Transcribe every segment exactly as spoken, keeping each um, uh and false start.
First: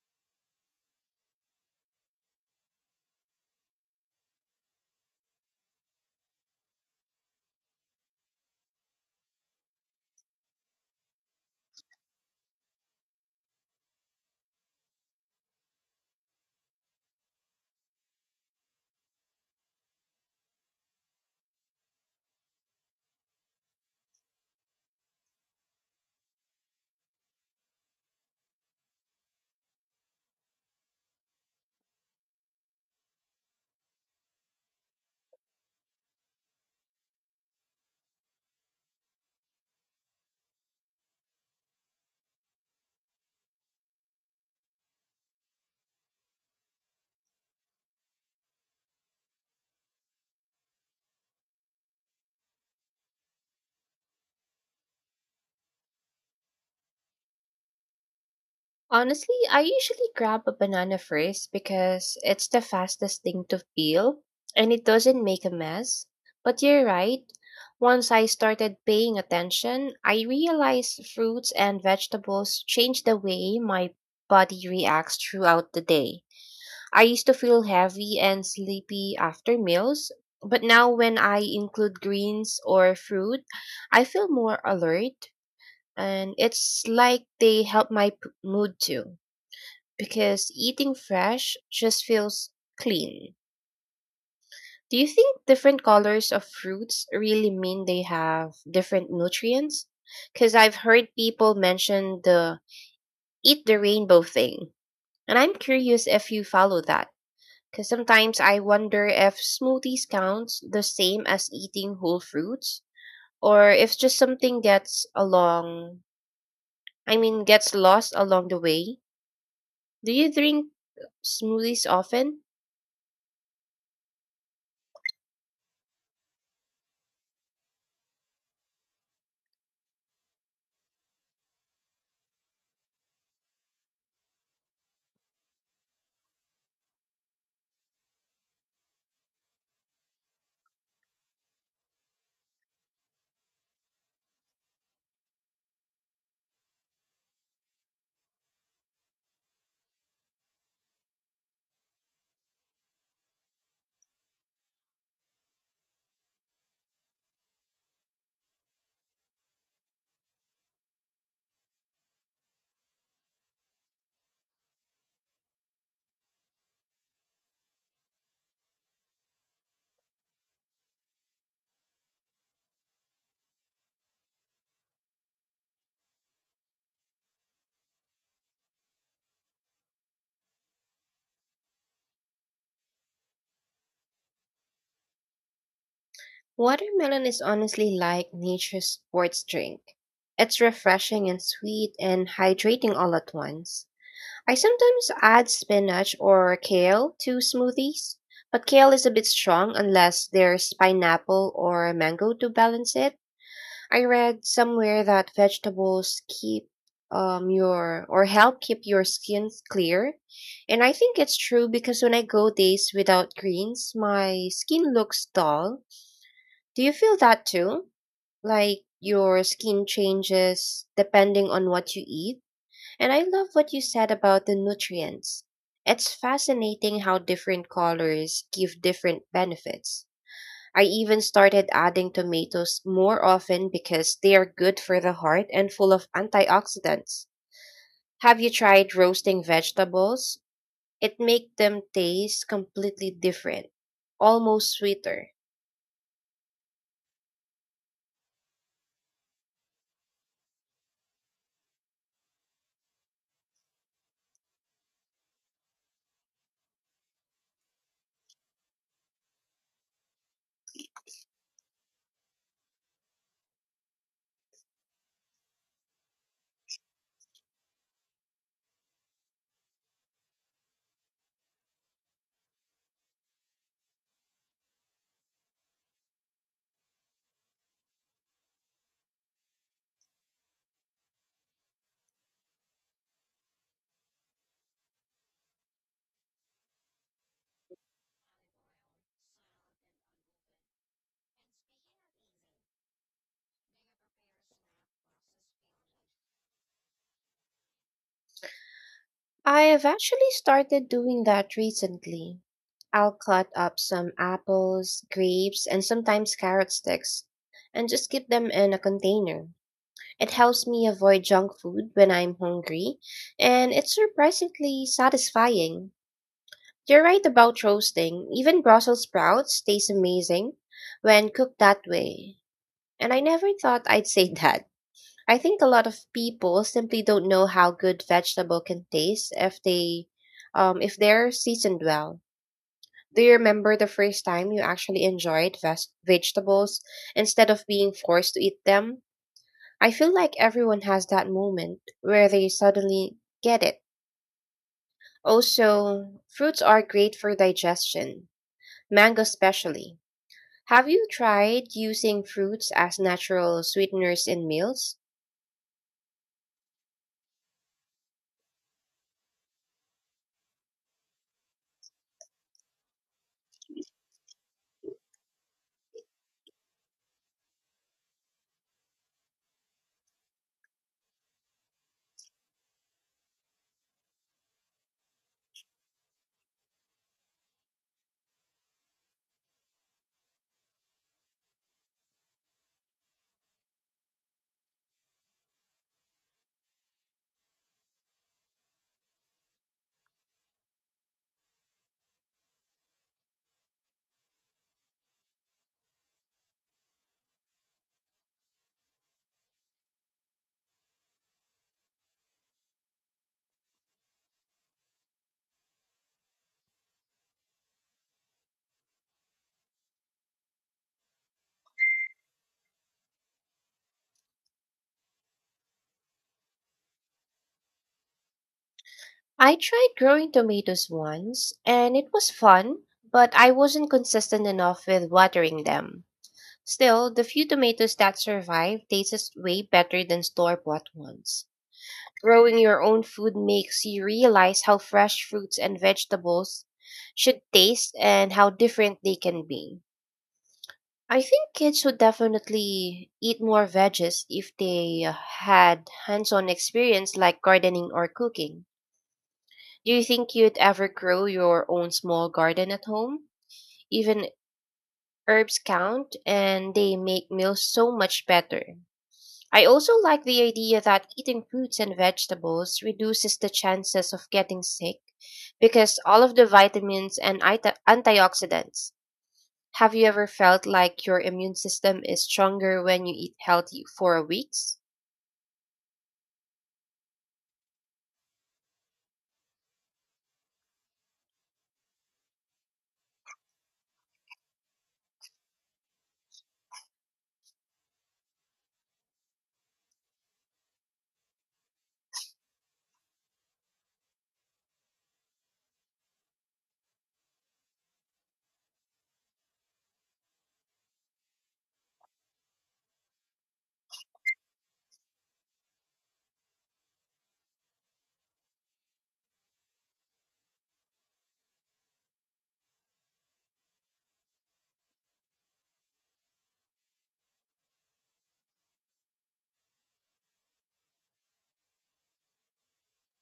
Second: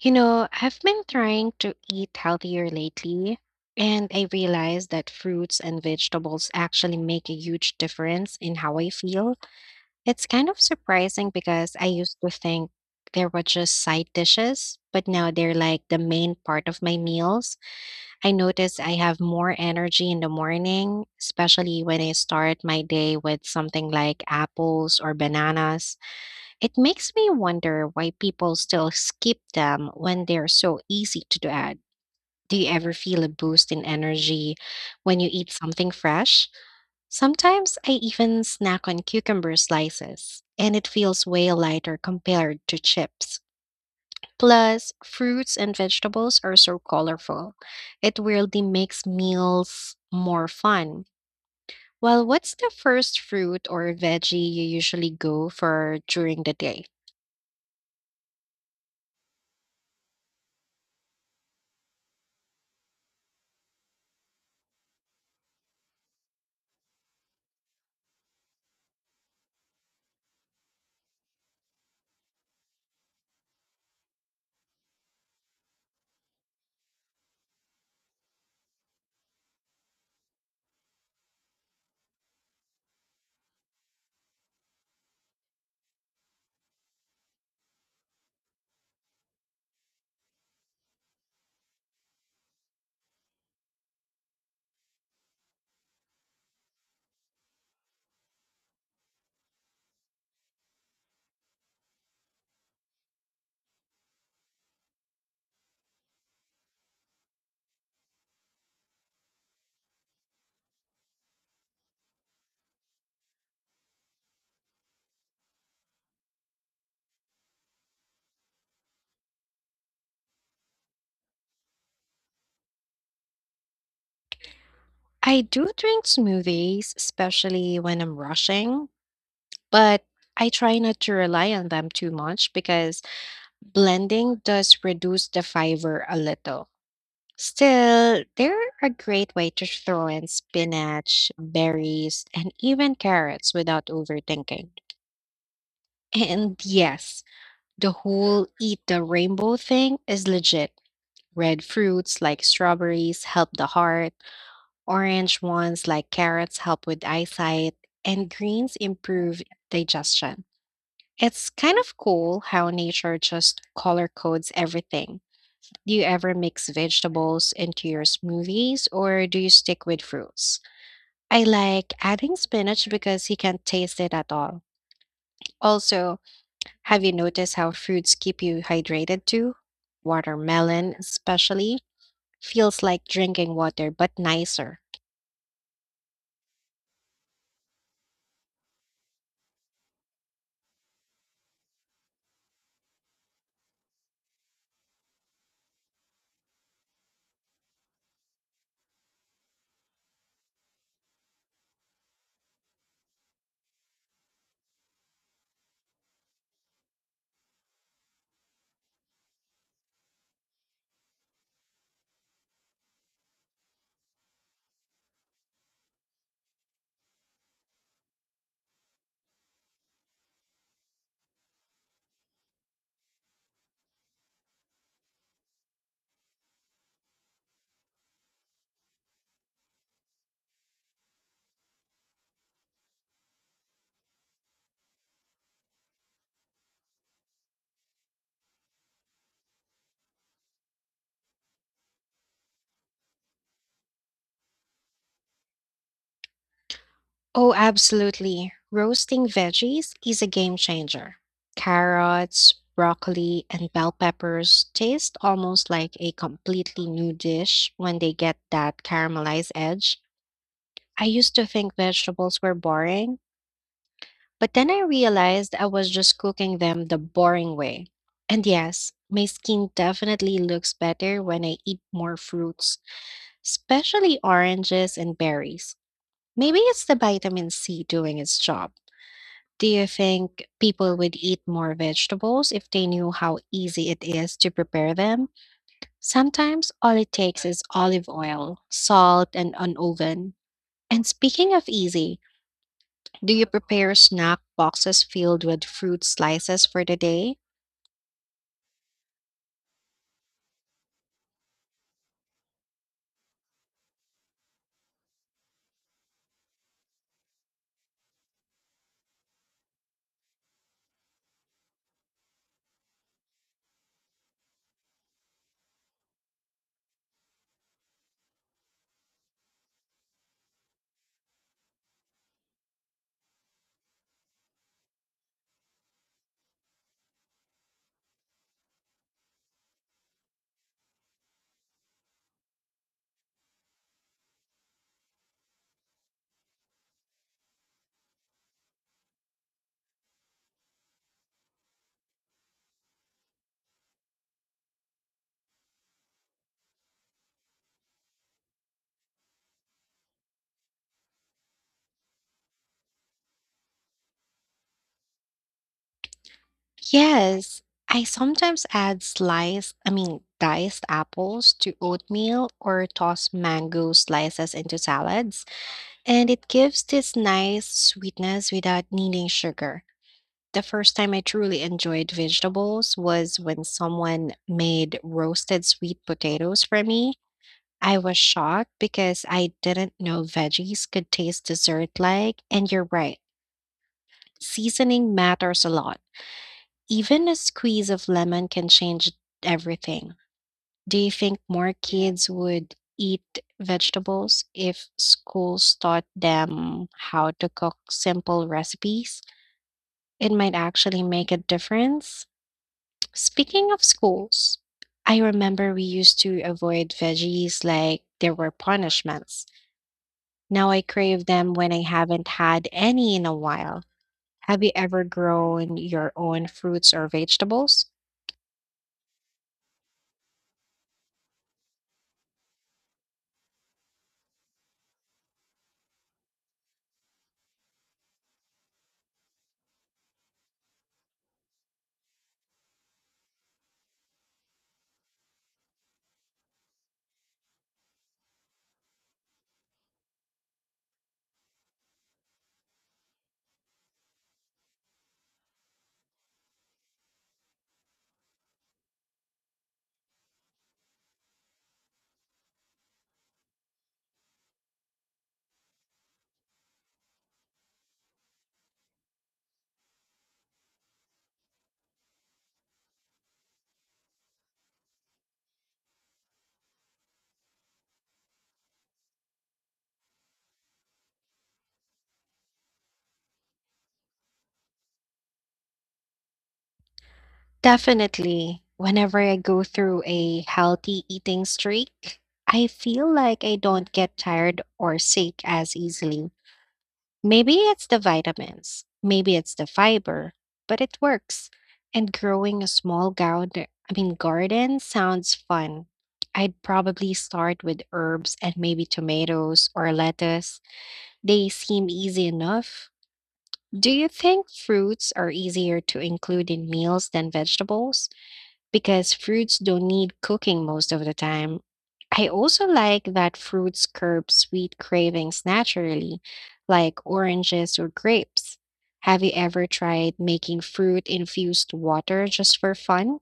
You know, I've been trying to eat healthier lately, and I realized that fruits and vegetables actually make a huge difference in how I feel. It's kind of surprising because I used to think they were just side dishes, but now they're like the main part of my meals. I notice I have more energy in the morning, especially when I start my day with something like apples or bananas. It makes me wonder why people still skip them when they're so easy to add. Do you ever feel a boost in energy when you eat something fresh? Sometimes I even snack on cucumber slices, and it feels way lighter compared to chips. Plus, fruits and vegetables are so colorful. It really makes meals more fun. Well, what's the first fruit or veggie you usually go for during the day? Honestly, I usually grab a banana first because it's the fastest thing to peel and it doesn't make a mess. But you're right. Once I started paying attention, I realized fruits and vegetables change the way my body reacts throughout the day. I used to feel heavy and sleepy after meals, but now when I include greens or fruit, I feel more alert and it's like they help my p- mood too because eating fresh just feels clean. Do you think different colors of fruits really mean they have different nutrients? Because I've heard people mention the eat the rainbow thing, and I'm curious if you follow that. Because sometimes I wonder if smoothies counts the same as eating whole fruits, or if just something gets along, I mean, gets lost along the way. Do you drink smoothies often? I do drink smoothies, especially when I'm rushing, but I try not to rely on them too much because blending does reduce the fiber a little. Still, they're a great way to throw in spinach, berries, and even carrots without overthinking. And yes, the whole eat the rainbow thing is legit. Red fruits like strawberries help the heart. Orange ones like carrots help with eyesight, and greens improve digestion. It's kind of cool how nature just color codes everything. Do you ever mix vegetables into your smoothies or do you stick with fruits? I like adding spinach because you can't taste it at all. Also, have you noticed how fruits keep you hydrated too? Watermelon, especially, feels like drinking water but nicer. Watermelon is honestly like nature's sports drink. It's refreshing and sweet and hydrating all at once. I sometimes add spinach or kale to smoothies, but kale is a bit strong unless there's pineapple or mango to balance it. I read somewhere that vegetables keep um your or help keep your skin clear, and I think it's true because when I go days without greens my skin looks dull. Do you feel that too, like your skin changes depending on what you eat? And I love what you said about the nutrients. It's fascinating how different colors give different benefits. I even started adding tomatoes more often because they are good for the heart and full of antioxidants. Have you tried roasting vegetables? It makes them taste completely different, almost sweeter. Oh, absolutely. Roasting veggies is a game changer. Carrots, broccoli, and bell peppers taste almost like a completely new dish when they get that caramelized edge. I used to think vegetables were boring, but then I realized I was just cooking them the boring way. And yes, my skin definitely looks better when I eat more fruits, especially oranges and berries. Maybe it's the vitamin C doing its job. Do you think people would eat more vegetables if they knew how easy it is to prepare them? Sometimes all it takes is olive oil, salt, and an oven. And speaking of easy, do you prepare snack boxes filled with fruit slices for the day? I have actually started doing that recently. I'll cut up some apples, grapes, and sometimes carrot sticks and just keep them in a container. It helps me avoid junk food when I'm hungry, and it's surprisingly satisfying. You're right about roasting. Even Brussels sprouts taste amazing when cooked that way. And I never thought I'd say that. I think a lot of people simply don't know how good vegetable can taste if they um if they're seasoned well. Do you remember the first time you actually enjoyed ves- vegetables instead of being forced to eat them? I feel like everyone has that moment where they suddenly get it. Also, fruits are great for digestion, mango especially. Have you tried using fruits as natural sweeteners in meals? Yes, I sometimes add sliced, I mean, diced apples to oatmeal or toss mango slices into salads, and it gives this nice sweetness without needing sugar. The first time I truly enjoyed vegetables was when someone made roasted sweet potatoes for me. I was shocked because I didn't know veggies could taste dessert like, and you're right, seasoning matters a lot. Even a squeeze of lemon can change everything. Do you think more kids would eat vegetables if schools taught them how to cook simple recipes? It might actually make a difference. Speaking of schools, I remember we used to avoid veggies like there were punishments. Now I crave them when I haven't had any in a while. Have you ever grown your own fruits or vegetables? I tried growing tomatoes once, and it was fun, but I wasn't consistent enough with watering them. Still, the few tomatoes that survived tasted way better than store bought ones. Growing your own food makes you realize how fresh fruits and vegetables should taste and how different they can be. I think kids would definitely eat more veggies if they uh, had hands on experience like gardening or cooking. Do you think you'd ever grow your own small garden at home? Even herbs count and they make meals so much better. I also like the idea that eating fruits and vegetables reduces the chances of getting sick because all of the vitamins and ita- antioxidants. Have you ever felt like your immune system is stronger when you eat healthy for weeks? Definitely. Whenever I go through a healthy eating streak, I feel like I don't get tired or sick as easily. Maybe it's the vitamins, maybe it's the fiber, but it works. And growing a small garden, I mean garden sounds fun. I'd probably start with herbs and maybe tomatoes or lettuce. They seem easy enough. Do you think fruits are easier to include in meals than vegetables? Because fruits don't need cooking most of the time. I also like that fruits curb sweet cravings naturally, like oranges or grapes. Have you ever tried making fruit infused water just for fun?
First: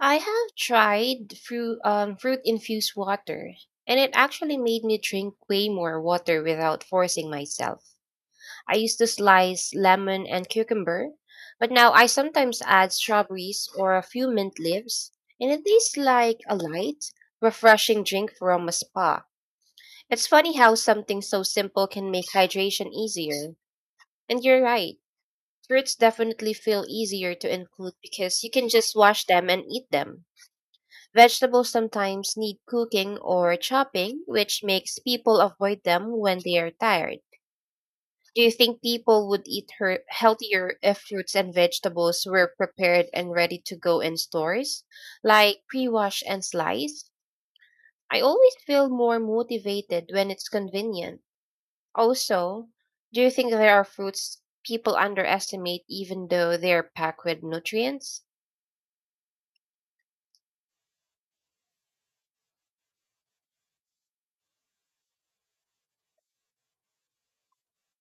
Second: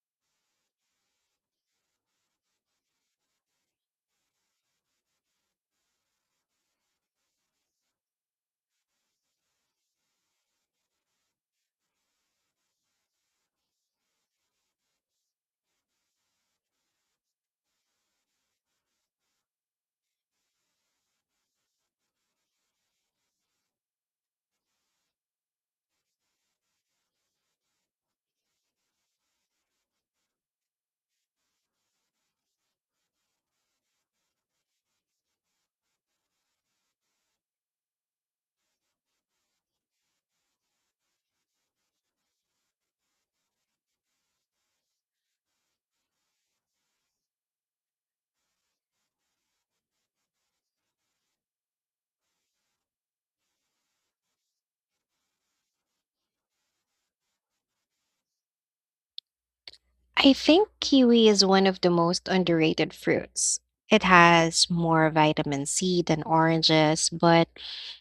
I have tried fruit, um, fruit infused water, and it actually made me drink way more water without forcing myself. I used to slice lemon and cucumber, but now I sometimes add strawberries or a few mint leaves, and it tastes like a light, refreshing drink from a spa. It's funny how something so simple can make hydration easier. And you're right, fruits definitely feel easier to include because you can just wash them and eat them. Vegetables sometimes need cooking or chopping, which makes people avoid them when they are tired. Do you think people would eat her healthier if fruits and vegetables were prepared and ready to go in stores, like pre-washed and sliced? I always feel more motivated when it's convenient. Also, do you think there are fruits people underestimate even though they're packed with nutrients? I think kiwi is one of the most underrated fruits. It has more vitamin C than oranges, but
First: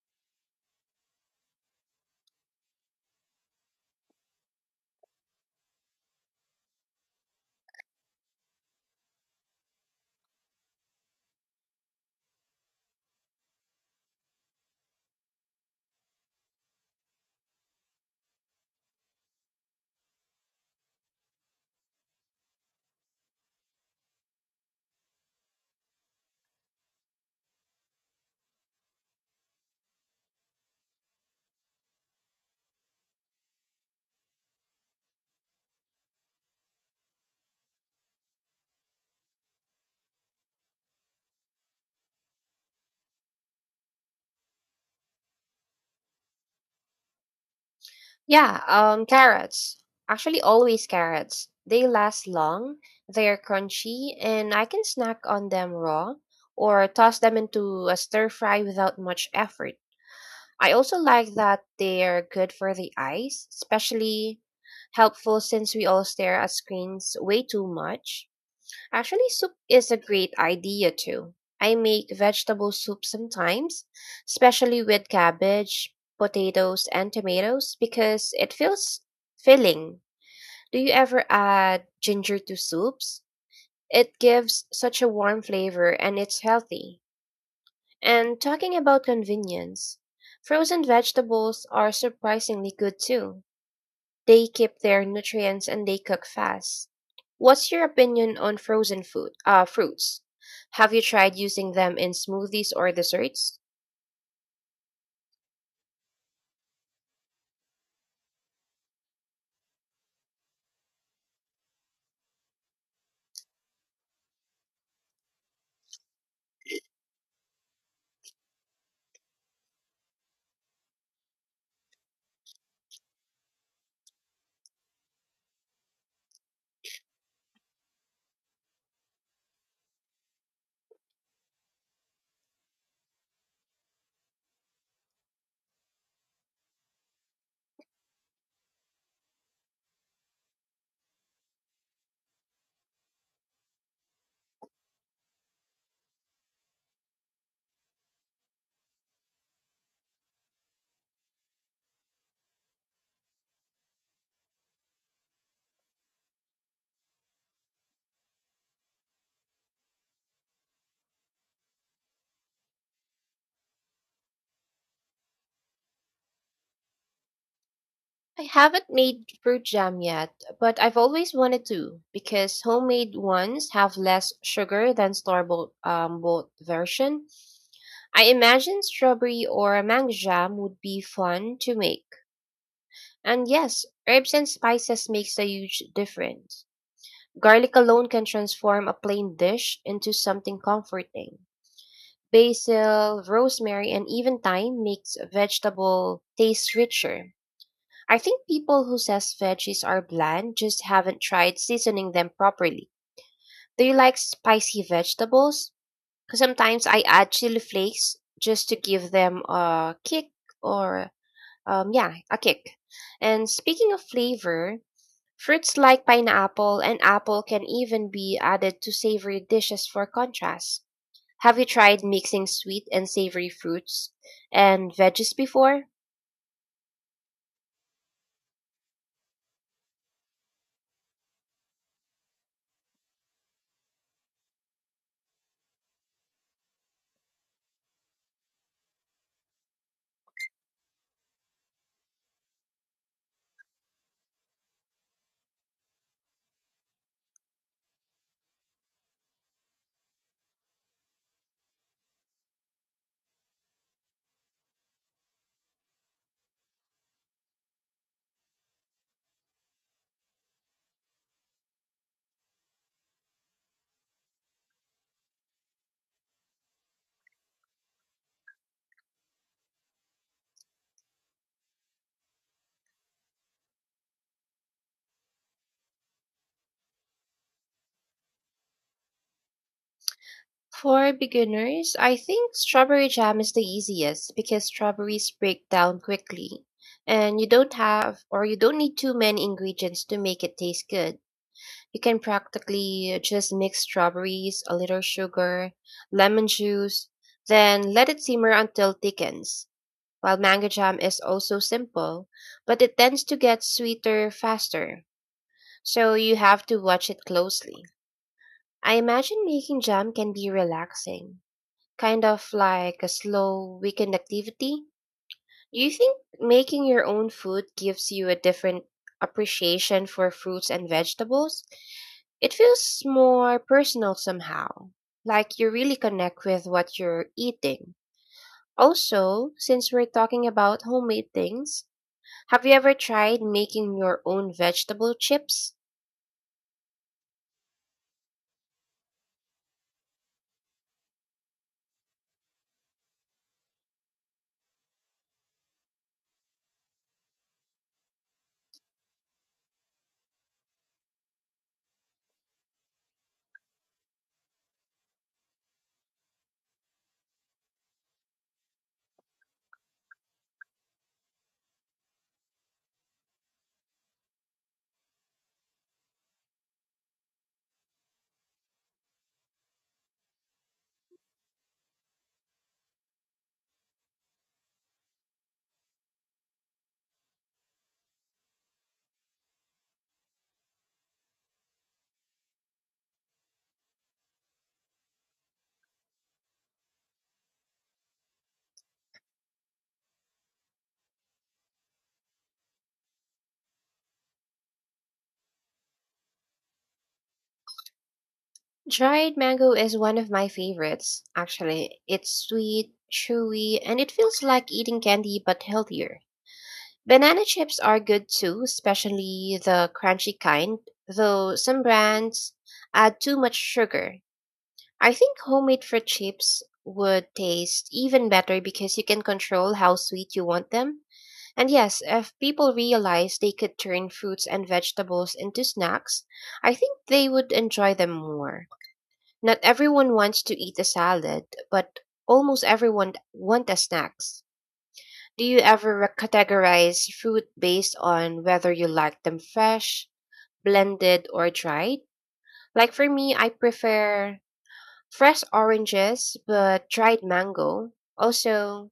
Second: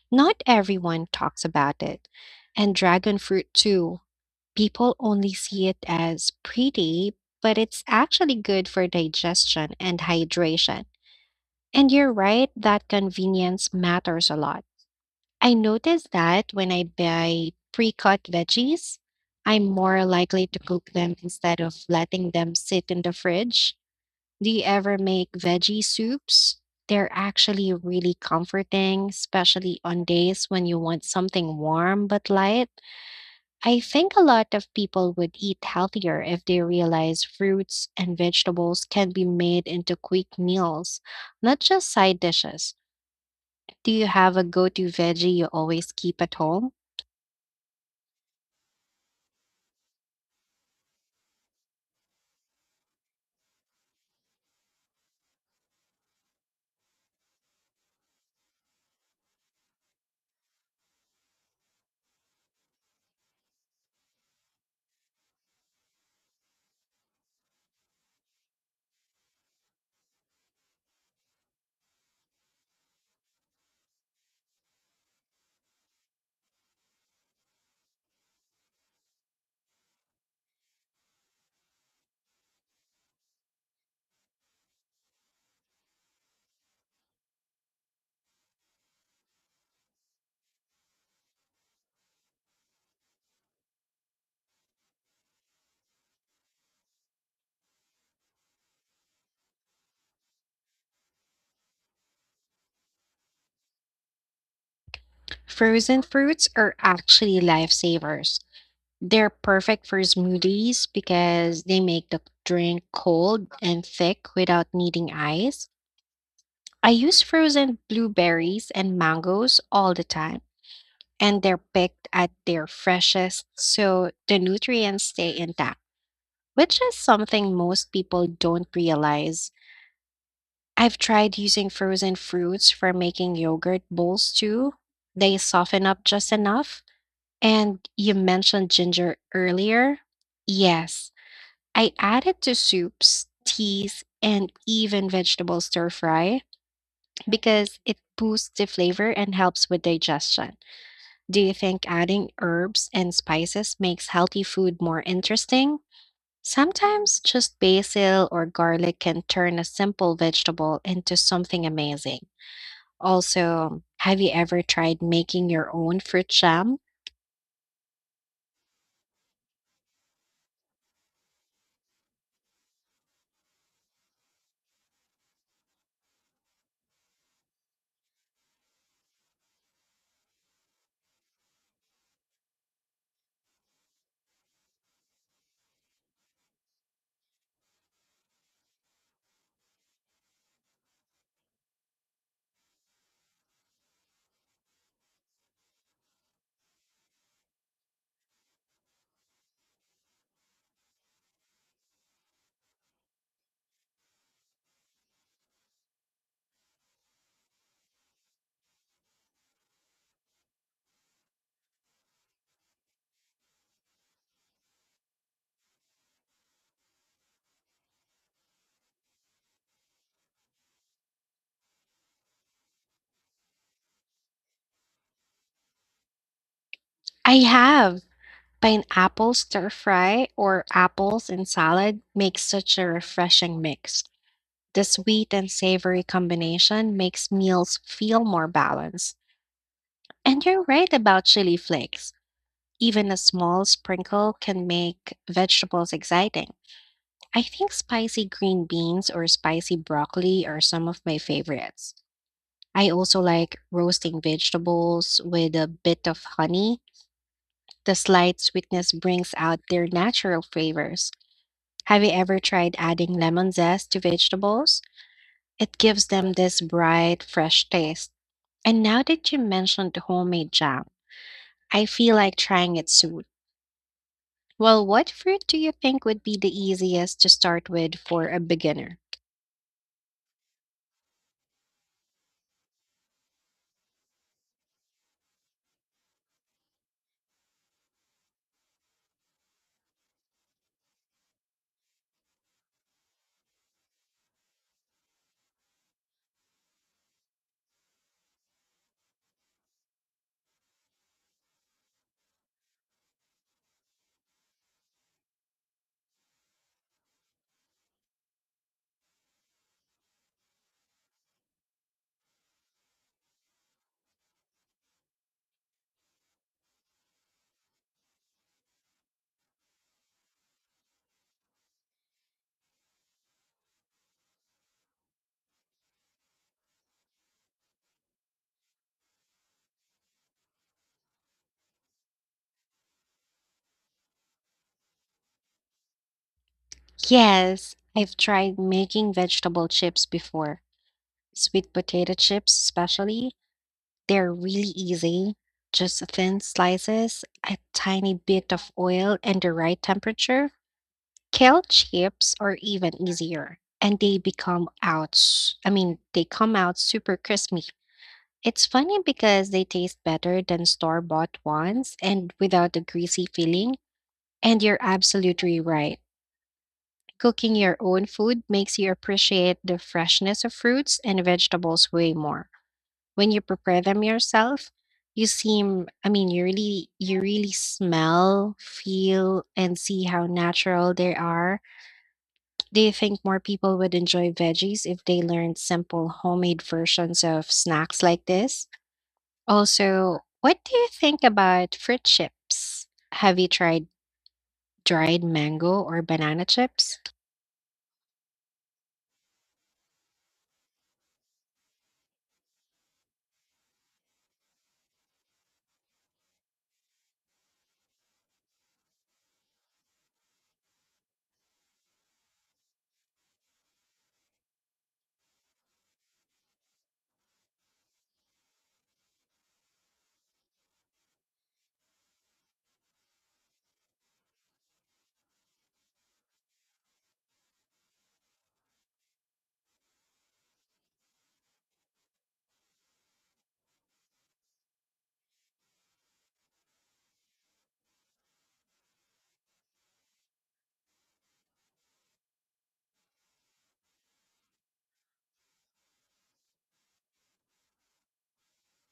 not everyone talks about it. And dragon fruit, too. People only see it as pretty, but it's actually good for digestion and hydration. And you're right that convenience matters a lot. I notice that when I buy pre cut veggies, I'm more likely to cook them instead of letting them sit in the fridge. Do you ever make veggie soups? They're actually really comforting, especially on days when you want something warm but light. I think a lot of people would eat healthier if they realize fruits and vegetables can be made into quick meals, not just side dishes. Do you have a go to veggie you always keep at home? Yeah, um, Carrots. Actually, always carrots. They last long, they're crunchy, and I can snack on them raw or toss them into a stir fry without much effort. I also like that they're good for the eyes, especially helpful since we all stare at screens way too much. Actually, soup is a great idea too. I make vegetable soup sometimes, especially with cabbage, potatoes, and tomatoes because it feels filling. Do you ever add ginger to soups? It gives such a warm flavor and it's healthy. And talking about convenience, frozen vegetables are surprisingly good too. They keep their nutrients and they cook fast. What's your opinion on frozen food, uh, fruits? Have you tried using them in smoothies or desserts? Frozen fruits are actually lifesavers. They're perfect for smoothies because they make the drink cold and thick without needing ice. I use frozen blueberries and mangoes all the time, and they're picked at their freshest, so the nutrients stay intact, which is something most people don't realize. I've tried using frozen fruits for making yogurt bowls too. They soften up just enough. And you mentioned ginger earlier. Yes, I add it to soups, teas, and even vegetable stir fry because it boosts the flavor and helps with digestion. Do you think adding herbs and spices makes healthy food more interesting? Sometimes just basil or garlic can turn a simple vegetable into something amazing. Also, have you ever tried making your own fruit jam? I haven't made fruit jam yet, but I've always wanted to because homemade ones have less sugar than store-bought um, bought version. I imagine strawberry or mango jam would be fun to make. And yes, herbs and spices makes a huge difference. Garlic alone can transform a plain dish into something comforting. Basil, rosemary, and even thyme makes vegetable taste richer. I think people who says veggies are bland just haven't tried seasoning them properly. Do you like spicy vegetables? 'Cause sometimes I add chili flakes just to give them a kick or um yeah, a kick. And speaking of flavor, fruits like pineapple and apple can even be added to savory dishes for contrast. Have you tried mixing sweet and savory fruits and veggies before? I have. Pineapple stir fry or apples and salad makes such a refreshing mix. The sweet and savory combination makes meals feel more balanced. And you're right about chili flakes. Even a small sprinkle can make vegetables exciting. I think spicy green beans or spicy broccoli are some of my favorites. I also like roasting vegetables with a bit of honey. The slight sweetness brings out their natural flavors. Have you ever tried adding lemon zest to vegetables? It gives them this bright, fresh taste. And now that you mentioned homemade jam, I feel like trying it soon. Well, what fruit do you think would be the easiest to start with for a beginner? For beginners, I think strawberry jam is the easiest because strawberries break down quickly and you don't have or you don't need too many ingredients to make it taste good. You can practically just mix strawberries, a little sugar, lemon juice, then let it simmer until thickens. While mango jam is also simple, but it tends to get sweeter faster, so you have to watch it closely. I imagine making jam can be relaxing, kind of like a slow weekend activity. Do you think making your own food gives you a different appreciation for fruits and vegetables? It feels more personal somehow, like you really connect with what you're eating. Also, since we're talking about homemade things, have you ever tried making your own vegetable chips? Yes, I've tried making vegetable chips before. Sweet potato chips, especially. They're really easy. Just thin slices, a tiny bit of oil, and the right temperature. Kale chips are even easier, and they become out, s- I mean, they come out super crispy. It's funny because they taste better than store-bought ones and without the greasy feeling. And you're absolutely right. Cooking your own food makes you appreciate the freshness of fruits and vegetables way more. When you prepare them yourself, you seem, I mean, you really, you really smell, feel, and see how natural they are. Do you think more people would enjoy veggies if they learned simple homemade versions of snacks like this? Also, what do you think about fruit chips? Have you tried dried mango or banana chips? Dried mango is one of my favorites, actually. It's sweet, chewy, and it feels like eating candy but healthier. Banana chips are good too, especially the crunchy kind, though some brands add too much sugar. I think homemade fruit chips would taste even better because you can control how sweet you want them. And yes, if people realized they could turn fruits and vegetables into snacks, I think they would enjoy them more. Not everyone wants to eat a salad, but almost everyone want a snacks. Do you ever re- categorize fruit based on whether you like them fresh, blended, or dried? Like for me, I prefer fresh oranges but dried mango. Also,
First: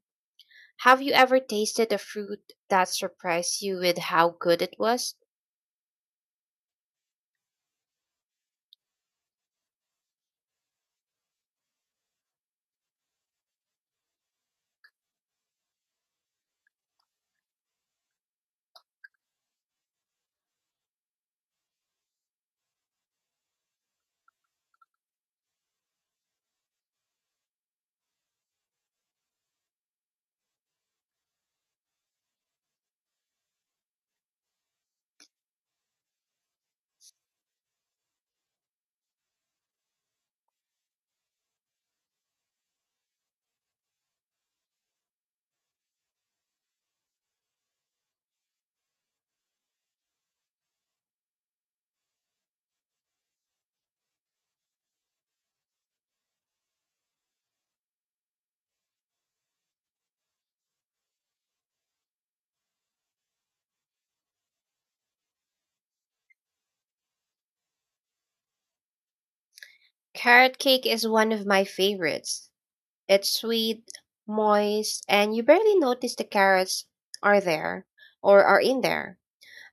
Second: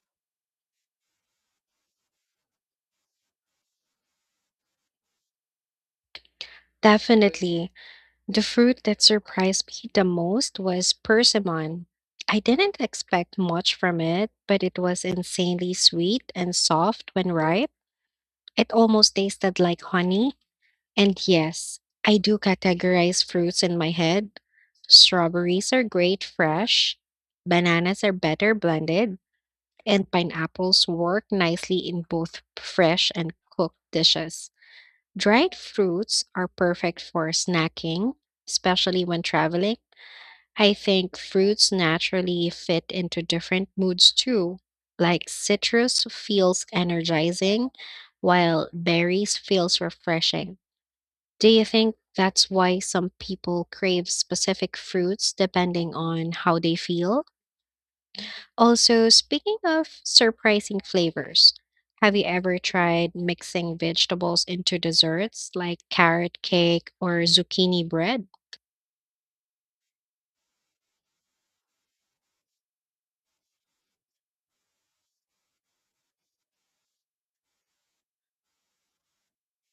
have you ever tasted a fruit that surprised you with how good it was? Definitely. The fruit that surprised me the most was persimmon. I didn't expect much from it, but it was insanely sweet and soft when ripe. It almost tasted like honey. And yes, I do categorize fruits in my head. Strawberries are great fresh, bananas are better blended, and pineapples work nicely in both fresh and cooked dishes. Dried fruits are perfect for snacking, especially when traveling. I think fruits naturally fit into different moods too. Like citrus feels energizing, while berries feels refreshing. Do you think that's why some people crave specific fruits depending on how they feel? Also, speaking of surprising flavors, have you ever tried mixing vegetables into desserts like carrot cake or zucchini bread? Carrot cake is one of my favorites. It's sweet, moist, and you barely notice the carrots are there or are in there.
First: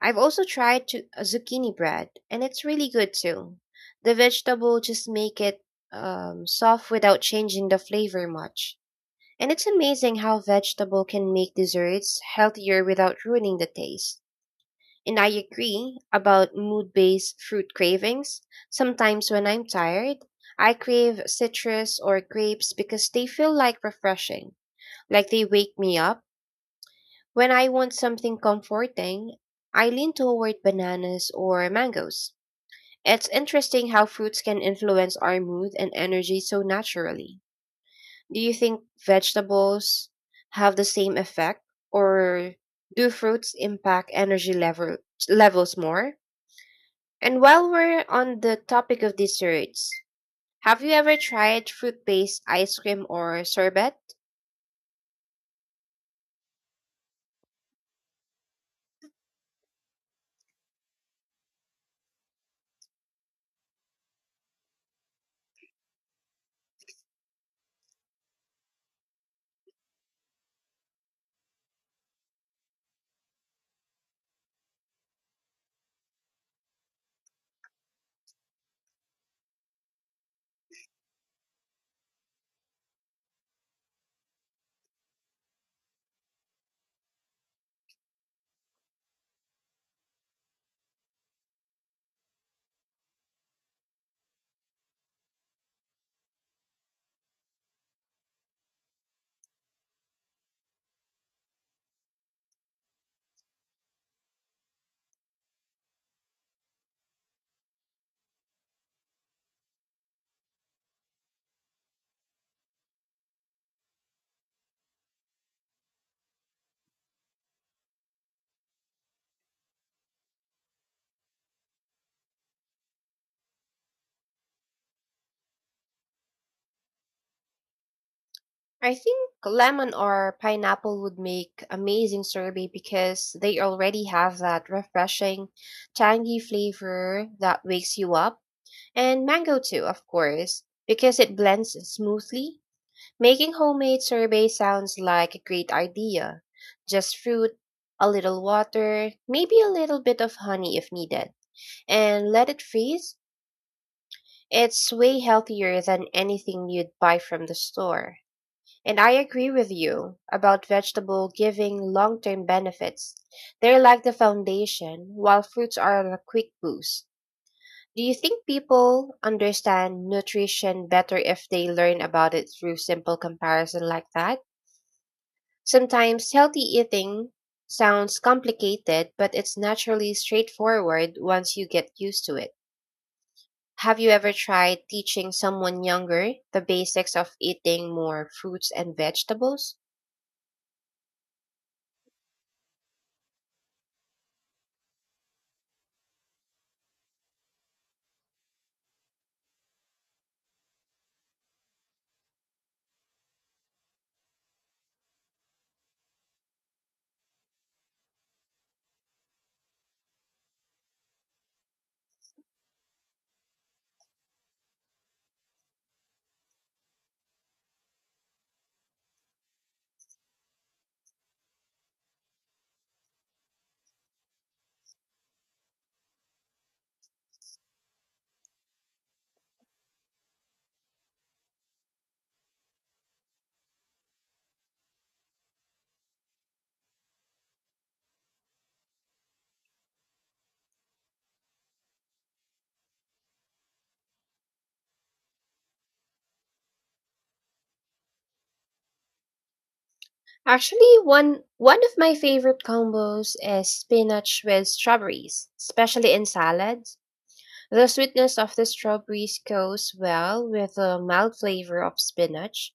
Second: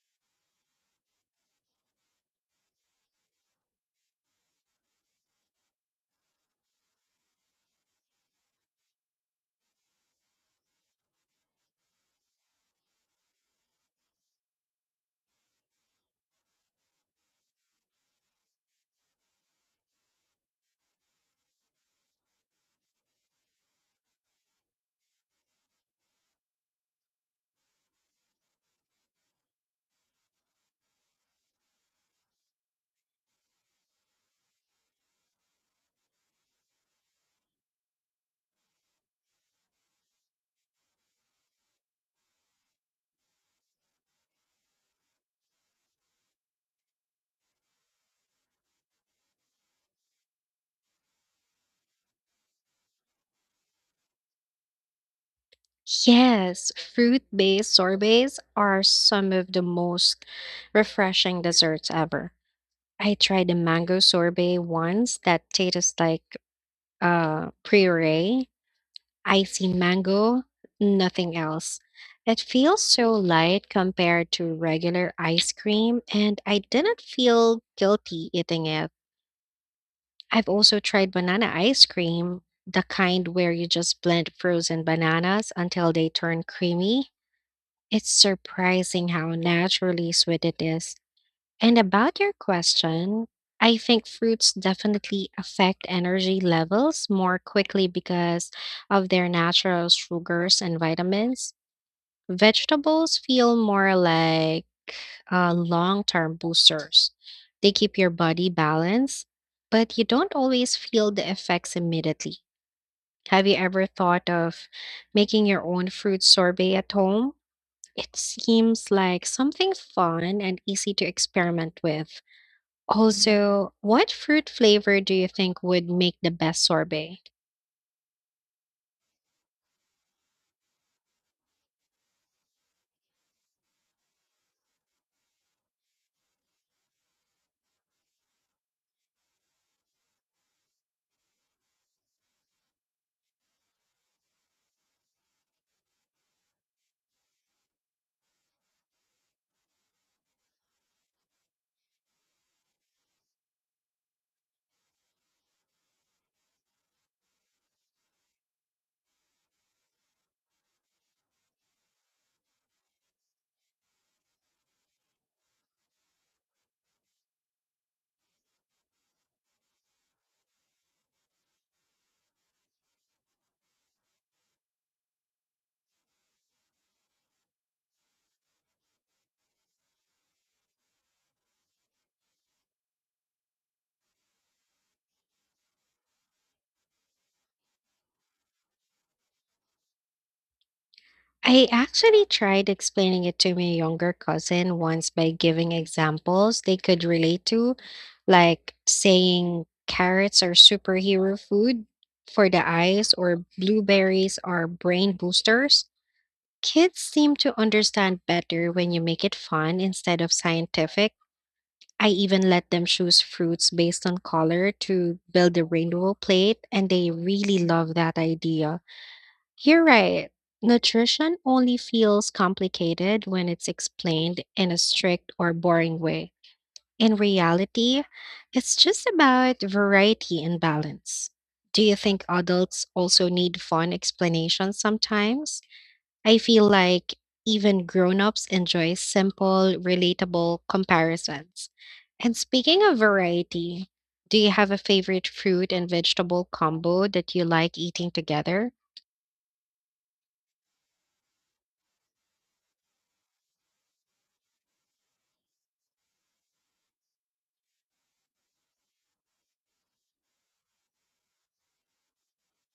I've also tried to, uh, zucchini bread, and it's really good too. The vegetable just make it um, soft without changing the flavor much. And it's amazing how vegetable can make desserts healthier without ruining the taste. And I agree about mood based fruit cravings. Sometimes when I'm tired, I crave citrus or grapes because they feel like refreshing, like they wake me up. When I want something comforting, I lean toward bananas or mangoes. It's interesting how fruits can influence our mood and energy so naturally. Do you think vegetables have the same effect, or do fruits impact energy level, levels more? And while we're on the topic of desserts, have you ever tried fruit-based ice cream or sorbet? Yes, fruit based sorbets are some of the most refreshing desserts ever. I tried a mango sorbet once that tastes like uh, puree Icy mango, nothing else. It feels so light compared to regular ice cream, and I didn't feel guilty eating it. I've also tried banana ice cream, the kind where you just blend frozen bananas until they turn creamy. It's surprising how naturally sweet it is. And about your question, I think fruits definitely affect energy levels more quickly because of their natural sugars and vitamins. Vegetables feel more like uh, long term boosters, they keep your body balanced, but you don't always feel the effects immediately. Have you ever thought of making your own fruit sorbet at home? It seems like something fun and easy to experiment with. Also, what fruit flavor do you think would make the best sorbet? I think lemon or pineapple would make amazing sorbet because they already have that refreshing, tangy flavor that wakes you up. And mango too, of course, because it blends smoothly. Making homemade sorbet sounds like a great idea. Just fruit, a little water, maybe a little bit of honey if needed, and let it freeze. It's way healthier than anything you'd buy from the store. And I agree with you about vegetable giving long term benefits. They're like the foundation, while fruits are a quick boost. Do you think people understand nutrition better if they learn about it through simple comparison like that? Sometimes healthy eating sounds complicated, but it's naturally straightforward once you get used to it. Have you ever tried teaching someone younger the basics of eating more fruits and vegetables? I actually tried explaining it to my younger cousin once by giving examples they could relate to, like saying carrots are superhero food for the eyes or blueberries are brain boosters. Kids seem to understand better when you make it fun instead of scientific. I even let them choose fruits based on color to build a rainbow plate, and they really love that idea. You're right. Nutrition only feels complicated when it's explained in a strict or boring way. In reality, it's just about variety and balance. Do you think adults also need fun explanations sometimes? I feel like even grown-ups enjoy simple, relatable comparisons. And speaking of variety, do you have a favorite fruit and vegetable combo that you like eating together? Actually, one one of my favorite combos is spinach with strawberries, especially in salads. The sweetness of the strawberries goes well with the mild flavor of spinach.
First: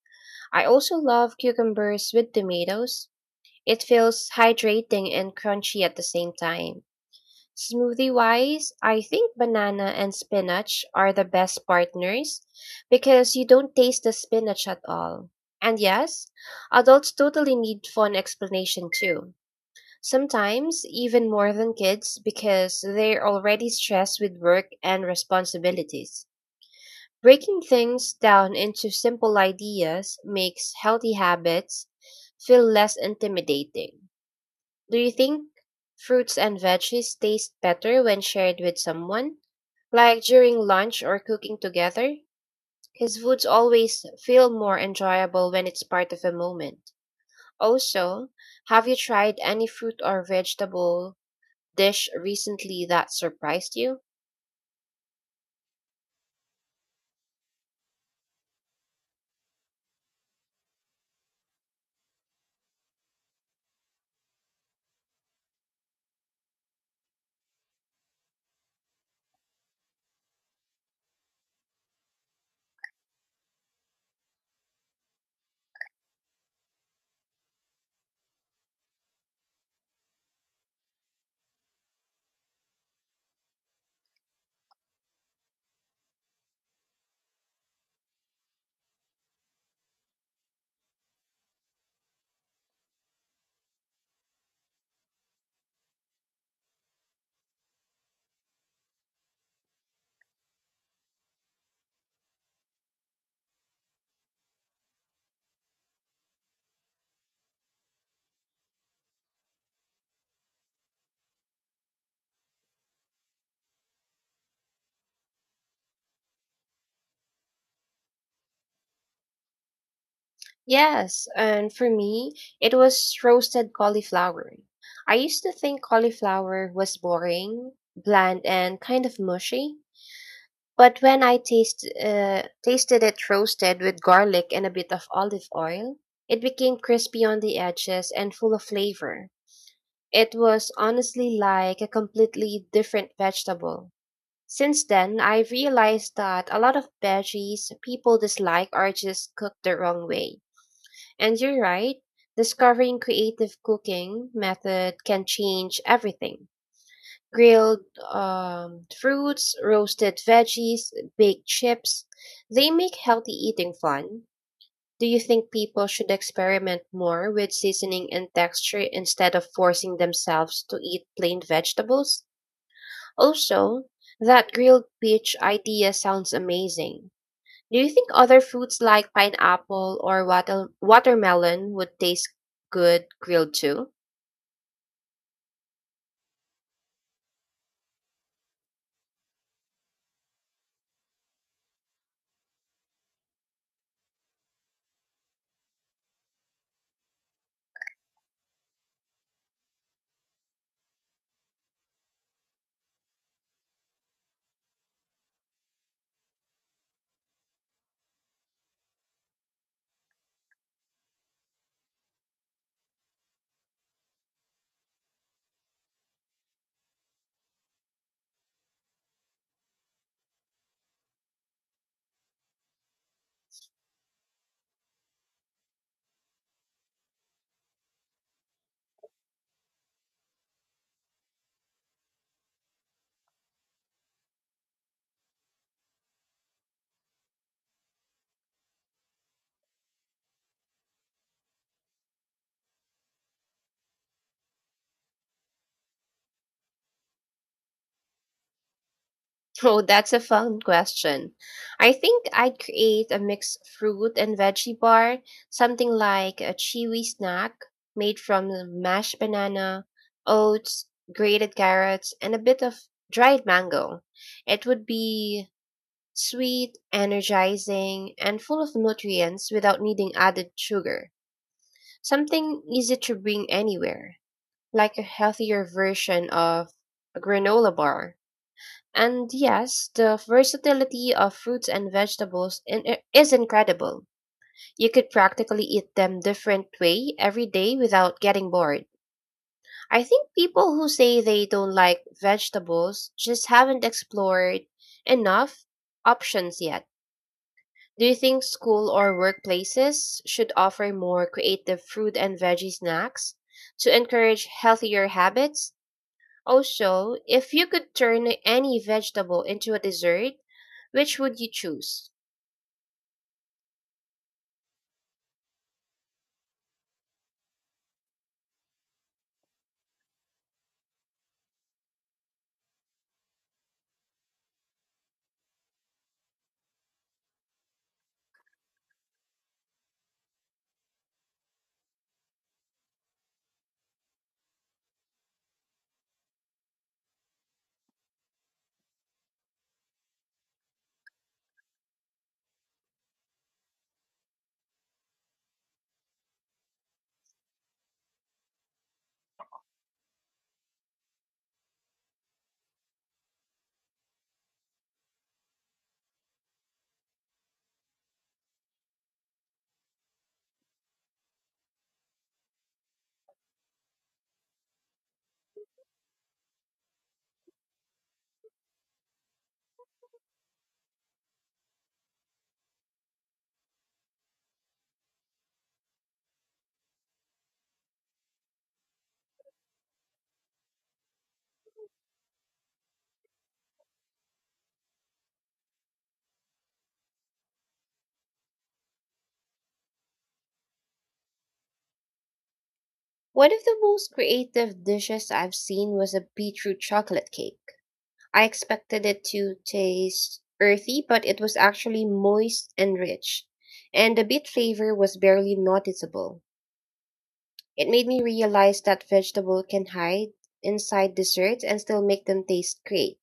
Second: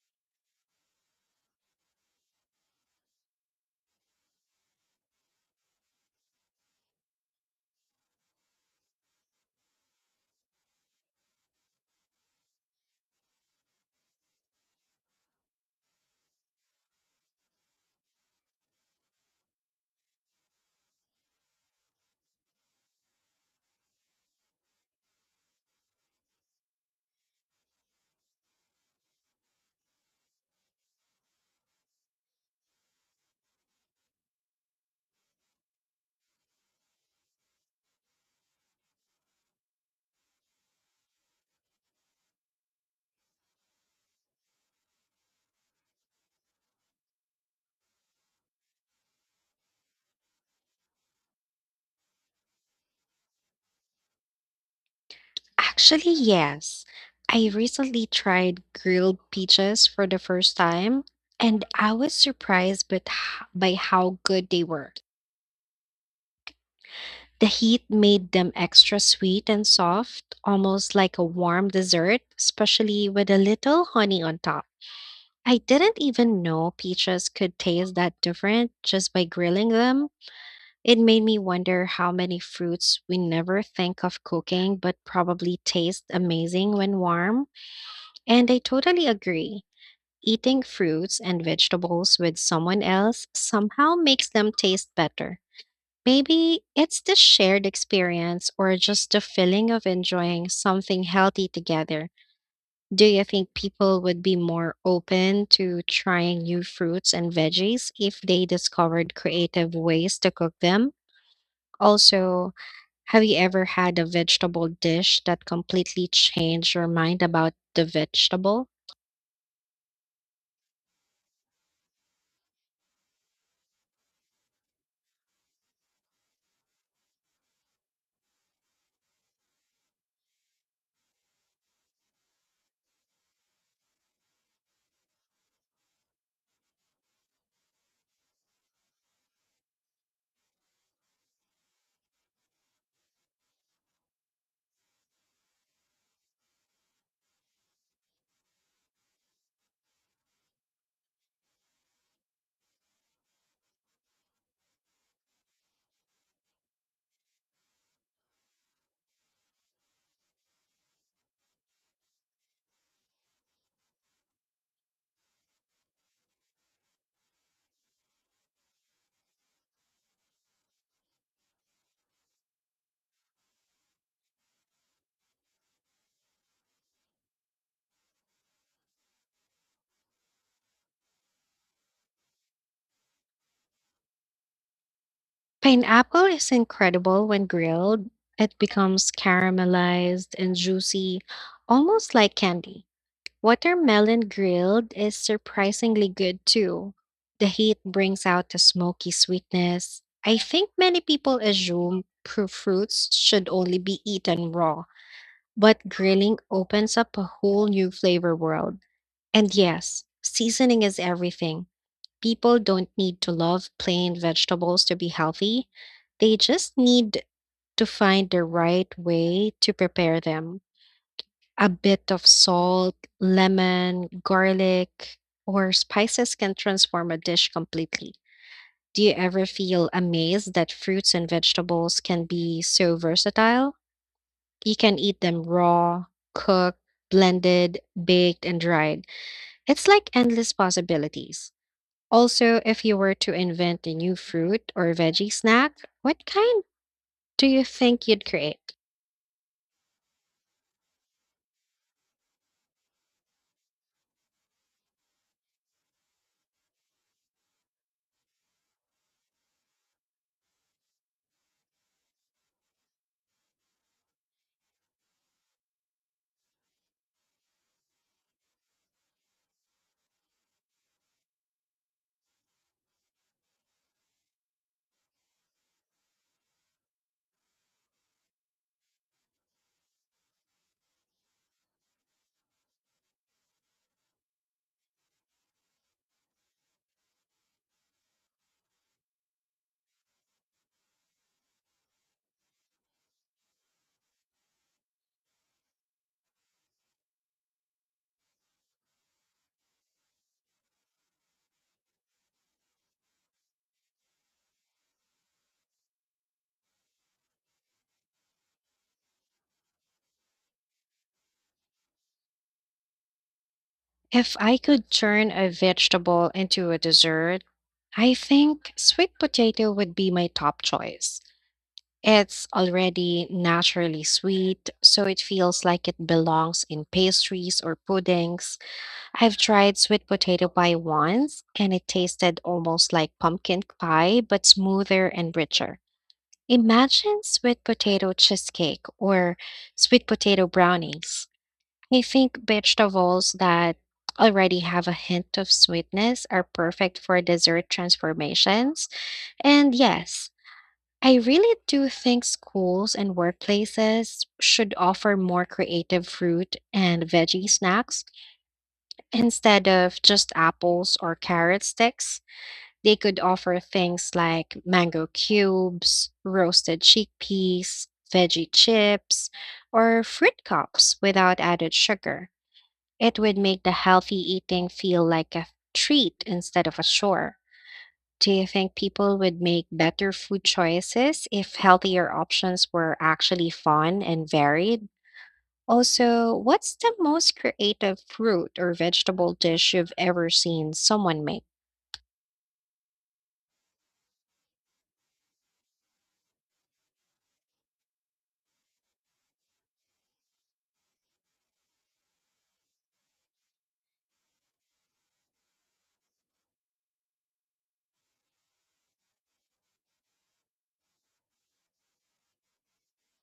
I also love cucumbers with tomatoes. It feels hydrating and crunchy at the same time. Smoothie wise, I think banana and spinach are the best partners because you don't taste the spinach at all. And yes, adults totally need fun explanation too. Sometimes even more than kids because they're already stressed with work and responsibilities. Breaking things down into simple ideas makes healthy habits feel less intimidating. Do you think fruits and veggies taste better when shared with someone? Like during lunch or cooking together? Because foods always feel more enjoyable when it's part of a moment. Also, have you tried any fruit or vegetable dish recently that surprised you? Actually, yes. I recently tried grilled peaches for the first time, and I was surprised but h- by how good they were. The heat made them extra sweet and soft, almost like a warm dessert, especially with a little honey on top. I didn't even know peaches could taste that different just by grilling them. It made me wonder how many fruits we never think of cooking but probably taste amazing when warm. And I totally agree. Eating fruits and vegetables with someone else somehow makes them taste better. Maybe it's the shared experience or just the feeling of enjoying something healthy together. Do you think people would be more open to trying new fruits and veggies if they discovered creative ways to cook them? Also, have you ever had a vegetable dish that completely changed your mind about the vegetable? Yes, and for me, it was roasted cauliflower. I used to think cauliflower was boring, bland, and kind of mushy. But when I taste, uh, tasted it roasted with garlic and a bit of olive oil, it became crispy on the edges and full of flavor. It was honestly like a completely different vegetable. Since then, I realized that a lot of veggies people dislike are just cooked the wrong way. And you're right, discovering creative cooking method can change everything: grilled um, fruits, roasted veggies, baked chips. They make healthy eating fun. Do you think people should experiment more with seasoning and texture instead of forcing themselves to eat plain vegetables? Also, that grilled peach idea sounds amazing. Do you think other fruits like pineapple or water- watermelon would taste good grilled too? Pineapple is incredible when grilled. It becomes caramelized and juicy, almost like candy. Watermelon grilled is surprisingly good too. The heat brings out the smoky sweetness. I think many people assume pr- fruits should only be eaten raw, but grilling opens up a whole new flavor world. And yes, seasoning is everything. People don't need to love plain vegetables to be healthy, they just need to find the right way to prepare them. A bit of salt, lemon, garlic, or spices can transform a dish completely. Do you ever feel amazed that fruits and vegetables can be so versatile? You can eat them raw, cooked, blended, baked, and dried. It's like endless possibilities. Also, if you were to invent a new fruit or veggie snack, what kind do you think you'd create? Oh, that's a fun question. I think I'd create a mixed fruit and veggie bar, something like a chewy snack made from the mashed banana, oats, grated carrots, and a bit of dried mango. It would be sweet, energizing, and full of nutrients without needing added sugar. Something easy to bring anywhere, like a healthier version of a granola bar. And yes, the versatility of fruits and vegetables in- i- is incredible. You could practically eat them different way every day without getting bored. I think people who say they don't like vegetables just haven't explored enough options yet. Do you think school or workplaces should offer more creative fruit and veggie snacks to encourage healthier habits? Also, if you could turn any vegetable into a dessert, which would you choose? If I could turn a vegetable into a dessert, I think sweet potato would be my top choice. It's already naturally sweet, so it feels like it belongs in pastries or puddings. I've tried sweet potato pie once, and it tasted almost like pumpkin pie, but smoother and richer. Imagine sweet potato cheesecake or sweet potato brownies. I think vegetables that already have a hint of sweetness are perfect for dessert transformations. And yes, I really do think schools and workplaces should offer more creative fruit and veggie snacks instead of just apples or carrot sticks. They could offer things like mango cubes, roasted chickpeas, veggie chips, or fruit cups without added sugar. It would make the healthy eating feel like a treat instead of a chore. Do you think people would make better food choices if healthier options were actually fun and varied? Also, what's the most creative fruit or vegetable dish you've ever seen someone make? One of the most creative dishes I've seen was a beetroot chocolate cake. I expected it to taste earthy, but it was actually moist and rich, and the beet flavor was barely noticeable. It made me realize that vegetable can hide inside desserts and still make them taste great.